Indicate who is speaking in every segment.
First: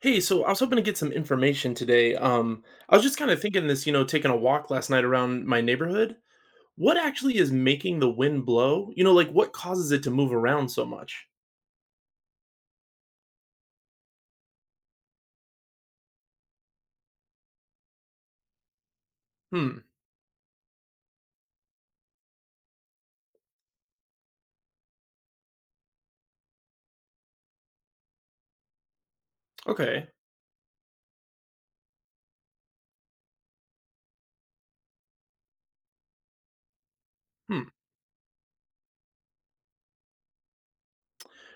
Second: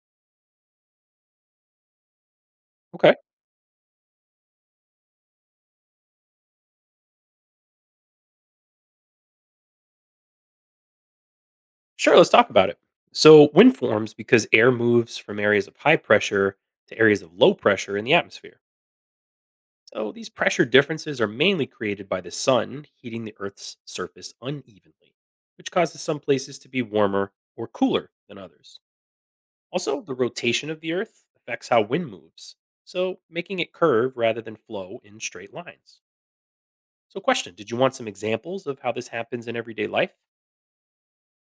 Speaker 1: Hey, so I was hoping to get some information today. I was
Speaker 2: Okay.
Speaker 1: just kind of thinking this, you know, taking a walk last night around my neighborhood. What actually is making the wind blow? You know, like what causes it to move around so much?
Speaker 2: Sure. Let's talk about it. So, wind forms because air moves from areas of high pressure to areas of low pressure in the atmosphere.
Speaker 1: Hmm.
Speaker 2: So, these pressure differences are mainly created by the sun heating the Earth's surface unevenly, which causes some places to be warmer or cooler than others. Also,
Speaker 1: Okay.
Speaker 2: the rotation of the Earth affects how wind moves, so making it curve rather than flow in straight lines. So, question: did
Speaker 1: Hmm.
Speaker 2: you want some examples of how this happens in everyday life?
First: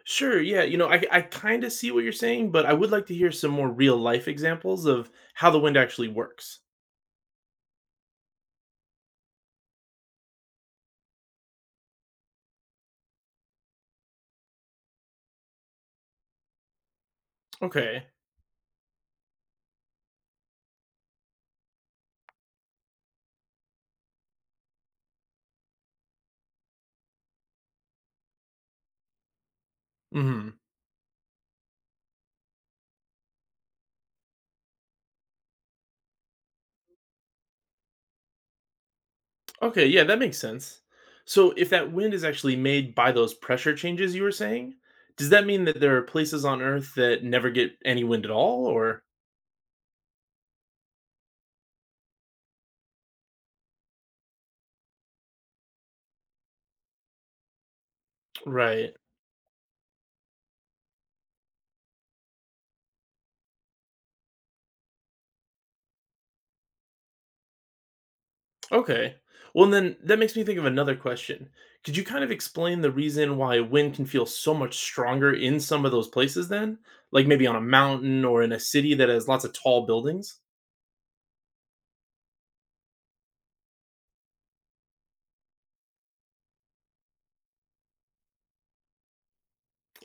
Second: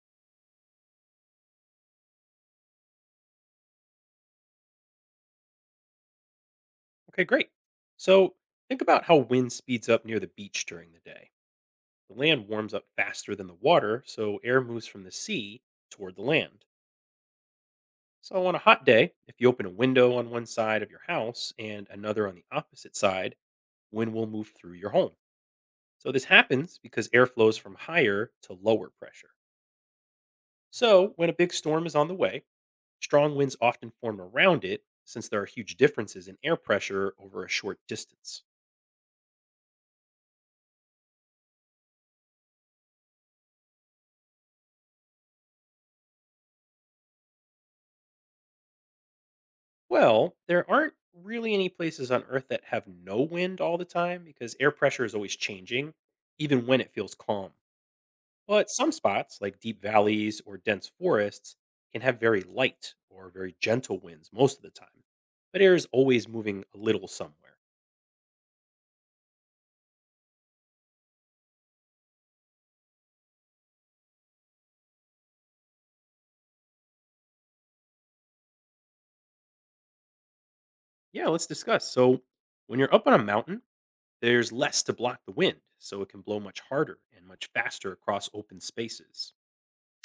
Speaker 1: Sure. Yeah. You know, I kind of see what you're saying, but I would like to hear some more real life examples of how the wind actually works.
Speaker 2: Okay, great. So think about how wind speeds up near the beach during the day. The land warms up faster than the water, so air moves from the sea toward the land.
Speaker 1: Okay.
Speaker 2: So on a hot day, if you open a window on one side of your house and another on the opposite side, wind will move through your home. So this happens because air flows from higher to lower pressure.
Speaker 1: Hmm.
Speaker 2: So when a big storm is on the way, strong winds often form around it since there are huge differences in air pressure over a short distance.
Speaker 1: Okay, yeah, that makes sense. So if that wind is actually made by those pressure changes you were saying, does that mean that there are places on Earth that never get any wind at all or
Speaker 2: Well, there aren't really any places on Earth that have no wind all the time because air pressure is always changing, even when it feels calm. But some
Speaker 1: right.
Speaker 2: spots, like deep valleys or dense forests, can have very light or very gentle winds most of the time. But air is always moving a little somewhere.
Speaker 1: Okay. Well, then that makes me think of another question. Could you kind of explain the reason why wind can feel so much stronger in some of those places then? Like maybe on a mountain or in a city that has lots of tall buildings?
Speaker 2: Yeah, let's discuss. So, when you're up on a mountain, there's less to block the wind, so it can blow much harder and much faster across open spaces.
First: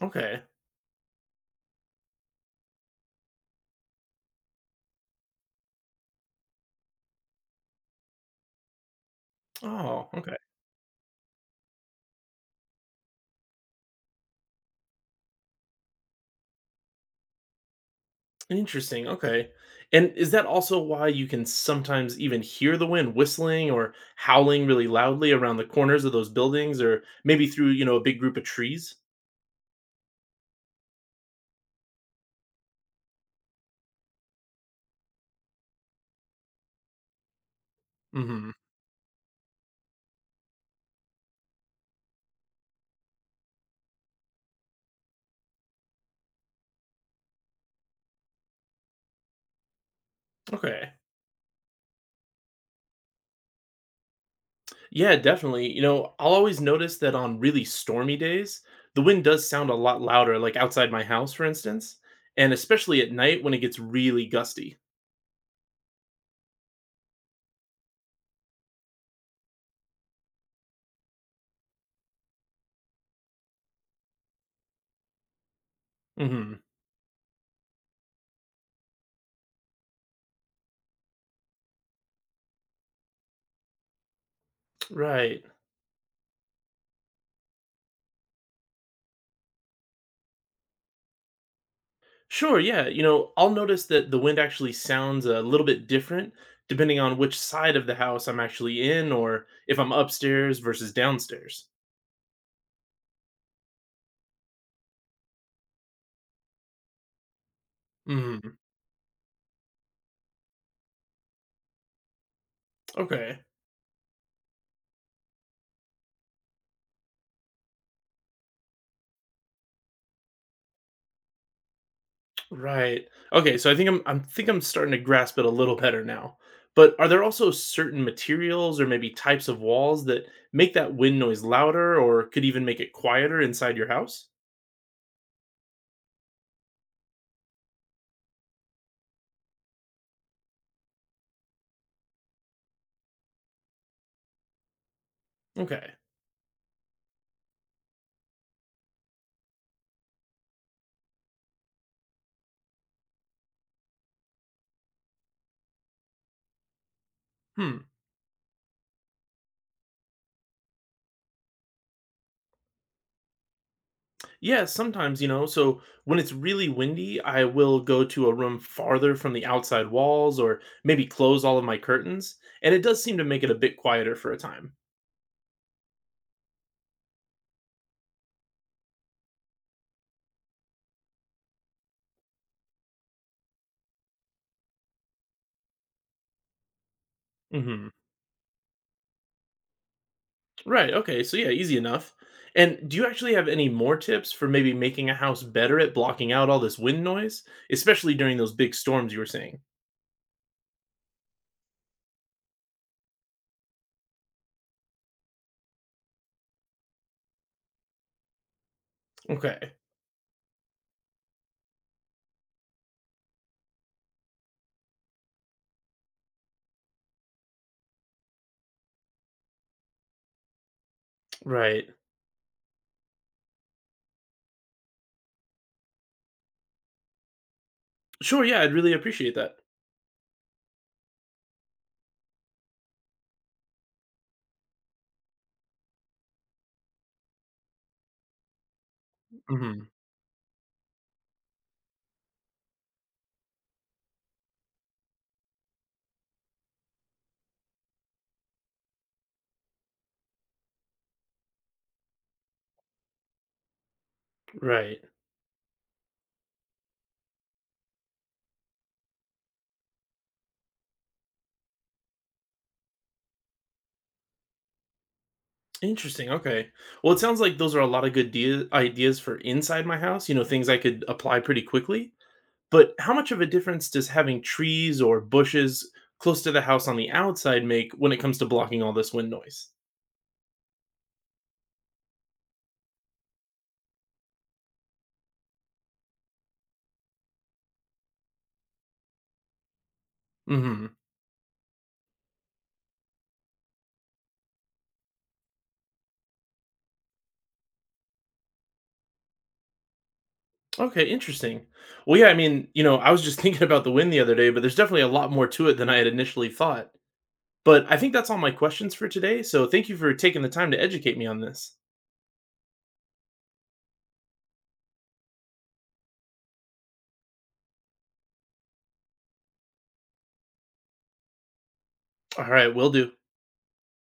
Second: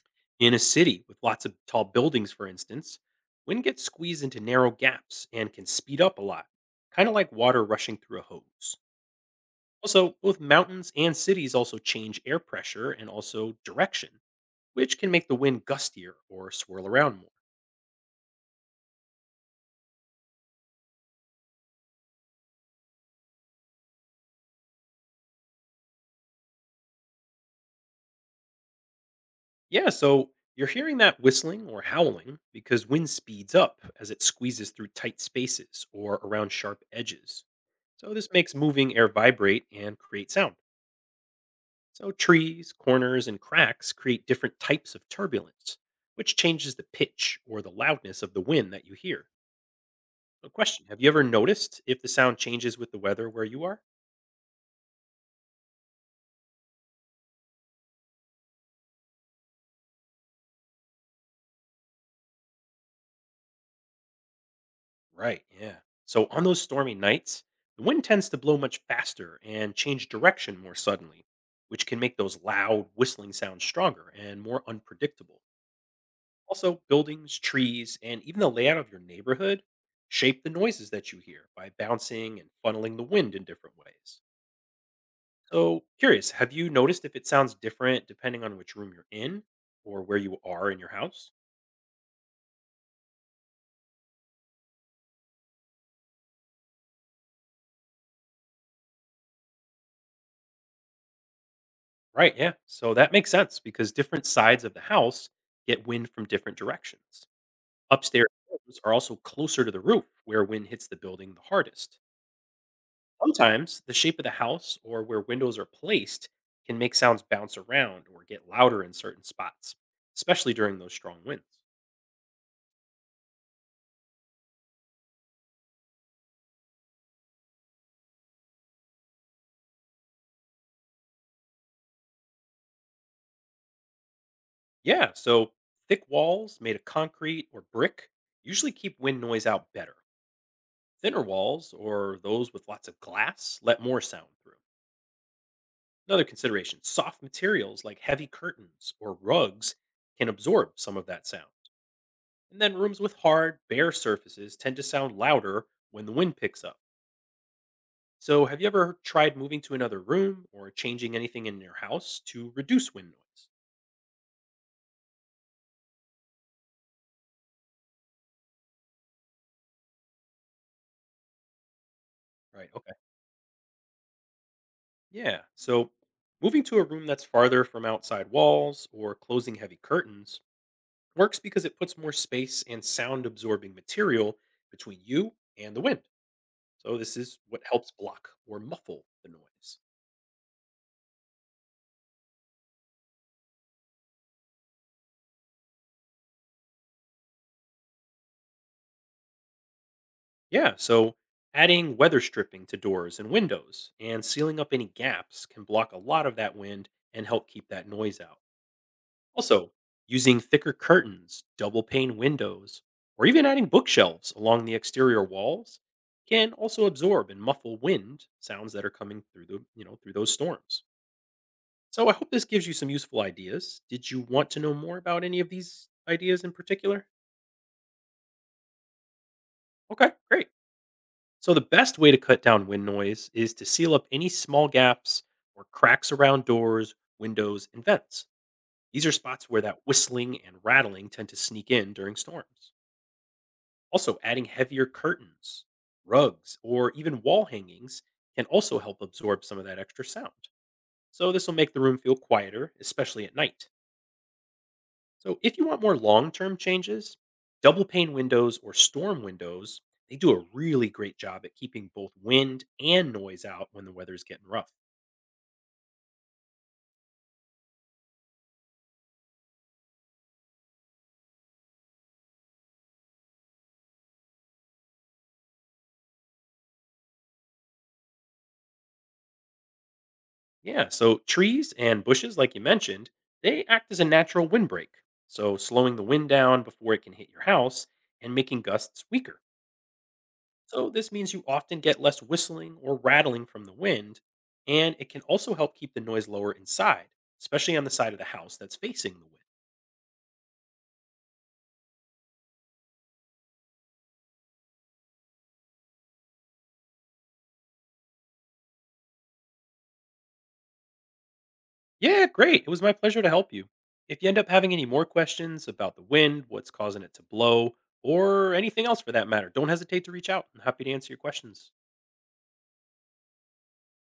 Speaker 1: Okay.
Speaker 2: In a city with lots of tall buildings, for instance, wind gets squeezed into narrow gaps and can speed up a lot, kind of like water rushing through a hose.
Speaker 1: Oh,
Speaker 2: Also,
Speaker 1: okay.
Speaker 2: both mountains and cities also change air pressure and also direction, which can make the wind gustier or swirl around more.
Speaker 1: Interesting, okay. And is that also why you can sometimes even hear the wind whistling or howling really loudly around the corners of those buildings or maybe through, you know, a big group of trees?
Speaker 2: Yeah, so you're hearing that whistling or howling because wind speeds up as it squeezes through tight spaces or around sharp edges. So, this
Speaker 1: Hmm.
Speaker 2: makes moving air vibrate and create sound. So, trees, corners, and cracks create different types of turbulence, which changes the pitch or the loudness of the wind that you hear. No question.
Speaker 1: Okay.
Speaker 2: Have you ever noticed if the sound changes with the weather where you are?
Speaker 1: Yeah, definitely. You know, I'll always notice that on really stormy days, the wind does sound a lot louder, like outside my house, for instance, and especially at night when it gets really gusty.
Speaker 2: Right, yeah. So, on those stormy nights, the wind tends to blow much faster and change direction more suddenly, which can make those loud whistling sounds stronger and more unpredictable.
Speaker 1: Hmm.
Speaker 2: Also, buildings, trees, and even the layout of your neighborhood shape the noises that you hear by bouncing and funneling the wind in different ways.
Speaker 1: Right.
Speaker 2: So, curious, have you noticed if it sounds different depending on which room you're in or where you are in your house?
Speaker 1: Sure, yeah. You know, I'll notice that the wind actually sounds a little bit different depending on which side of the house I'm actually in or if I'm upstairs versus downstairs.
Speaker 2: Right, yeah. So that makes sense because different sides of the house get wind from different directions. Upstairs
Speaker 1: Hmm.
Speaker 2: windows are also closer to the roof where wind hits the building the hardest.
Speaker 1: Okay.
Speaker 2: Sometimes the shape of the house or where windows are placed can make sounds bounce around or get louder in certain spots, especially during those strong winds.
Speaker 1: Right. Okay, so I think I'm starting to grasp it a little better now. But are there also certain materials or maybe types of walls that make that wind noise louder or could even make it quieter inside your house?
Speaker 2: Yeah, so thick walls made of concrete or brick usually keep wind noise out better. Thinner walls or those with lots of glass let more sound through.
Speaker 1: Okay.
Speaker 2: Another consideration: soft materials like heavy curtains or rugs can absorb some of that sound. And then rooms with hard, bare surfaces tend to sound louder when the wind picks up.
Speaker 1: Hmm.
Speaker 2: So, have you ever tried moving to another room or changing anything in your house to reduce wind noise?
Speaker 1: Yeah, sometimes, you know, so when it's really windy, I will go to a room farther from the outside walls or maybe close all of my curtains,
Speaker 2: Right,
Speaker 1: and it
Speaker 2: okay.
Speaker 1: does seem to make it a bit quieter for a time.
Speaker 2: Yeah, so moving to a room that's farther from outside walls or closing heavy curtains works because it puts more space and sound absorbing material between you and the wind. So this is what
Speaker 1: Mhm.
Speaker 2: helps block or muffle the noise.
Speaker 1: Right, okay. So yeah, easy enough. And do you actually have any more tips for maybe making a house better at blocking out all this wind noise, especially during those big storms you were saying?
Speaker 2: Yeah, so adding weather stripping to doors and windows and sealing up any gaps can block a lot of that wind and help keep that noise out. Also,
Speaker 1: Okay.
Speaker 2: using thicker curtains, double pane windows, or even adding bookshelves along the exterior walls can also absorb and muffle wind sounds that are coming through the through those storms.
Speaker 1: Right.
Speaker 2: So I hope this gives you some useful ideas. Did you want to know more about any of these ideas in particular?
Speaker 1: Sure, yeah, I'd really appreciate that.
Speaker 2: Okay, great. So the best way to cut down wind noise is to seal up any small gaps or cracks around doors, windows, and vents. These are spots where that
Speaker 1: Mhm.
Speaker 2: whistling and rattling tend to sneak in during storms. Also, adding heavier curtains, rugs, or even wall hangings can also help absorb some of that extra sound. So this will make the room feel quieter, especially at night.
Speaker 1: Right.
Speaker 2: So if you want more long-term changes, double pane windows or storm windows, they do a really great job at keeping both wind and noise out when the weather's getting rough.
Speaker 1: Interesting, okay. Well, it sounds like those are a lot of good dea ideas for inside my house, you know, things I could apply pretty quickly. But how much of a difference does having trees or bushes close to the house on the outside make when it comes to blocking all this wind noise?
Speaker 2: Yeah, so trees and bushes like you mentioned, they act as a natural windbreak, so slowing the wind down before it can hit your house and making gusts weaker. So
Speaker 1: Hmm.
Speaker 2: this means you often get less whistling or rattling from the wind, and it can also help keep the noise lower inside, especially on the side of the house that's facing the wind.
Speaker 1: Okay, interesting. Well, yeah, I mean, you know, I was just thinking about the wind the other day, but there's definitely a lot more to it than I had initially thought. But I think that's all my questions for today. So thank you for taking the time to educate me on this.
Speaker 2: Yeah, great. It was my pleasure to help you. If you end up having any more questions about the wind, what's causing it to blow, or anything else for that matter, don't hesitate to reach out. I'm happy to answer your questions.
Speaker 1: All right, will do.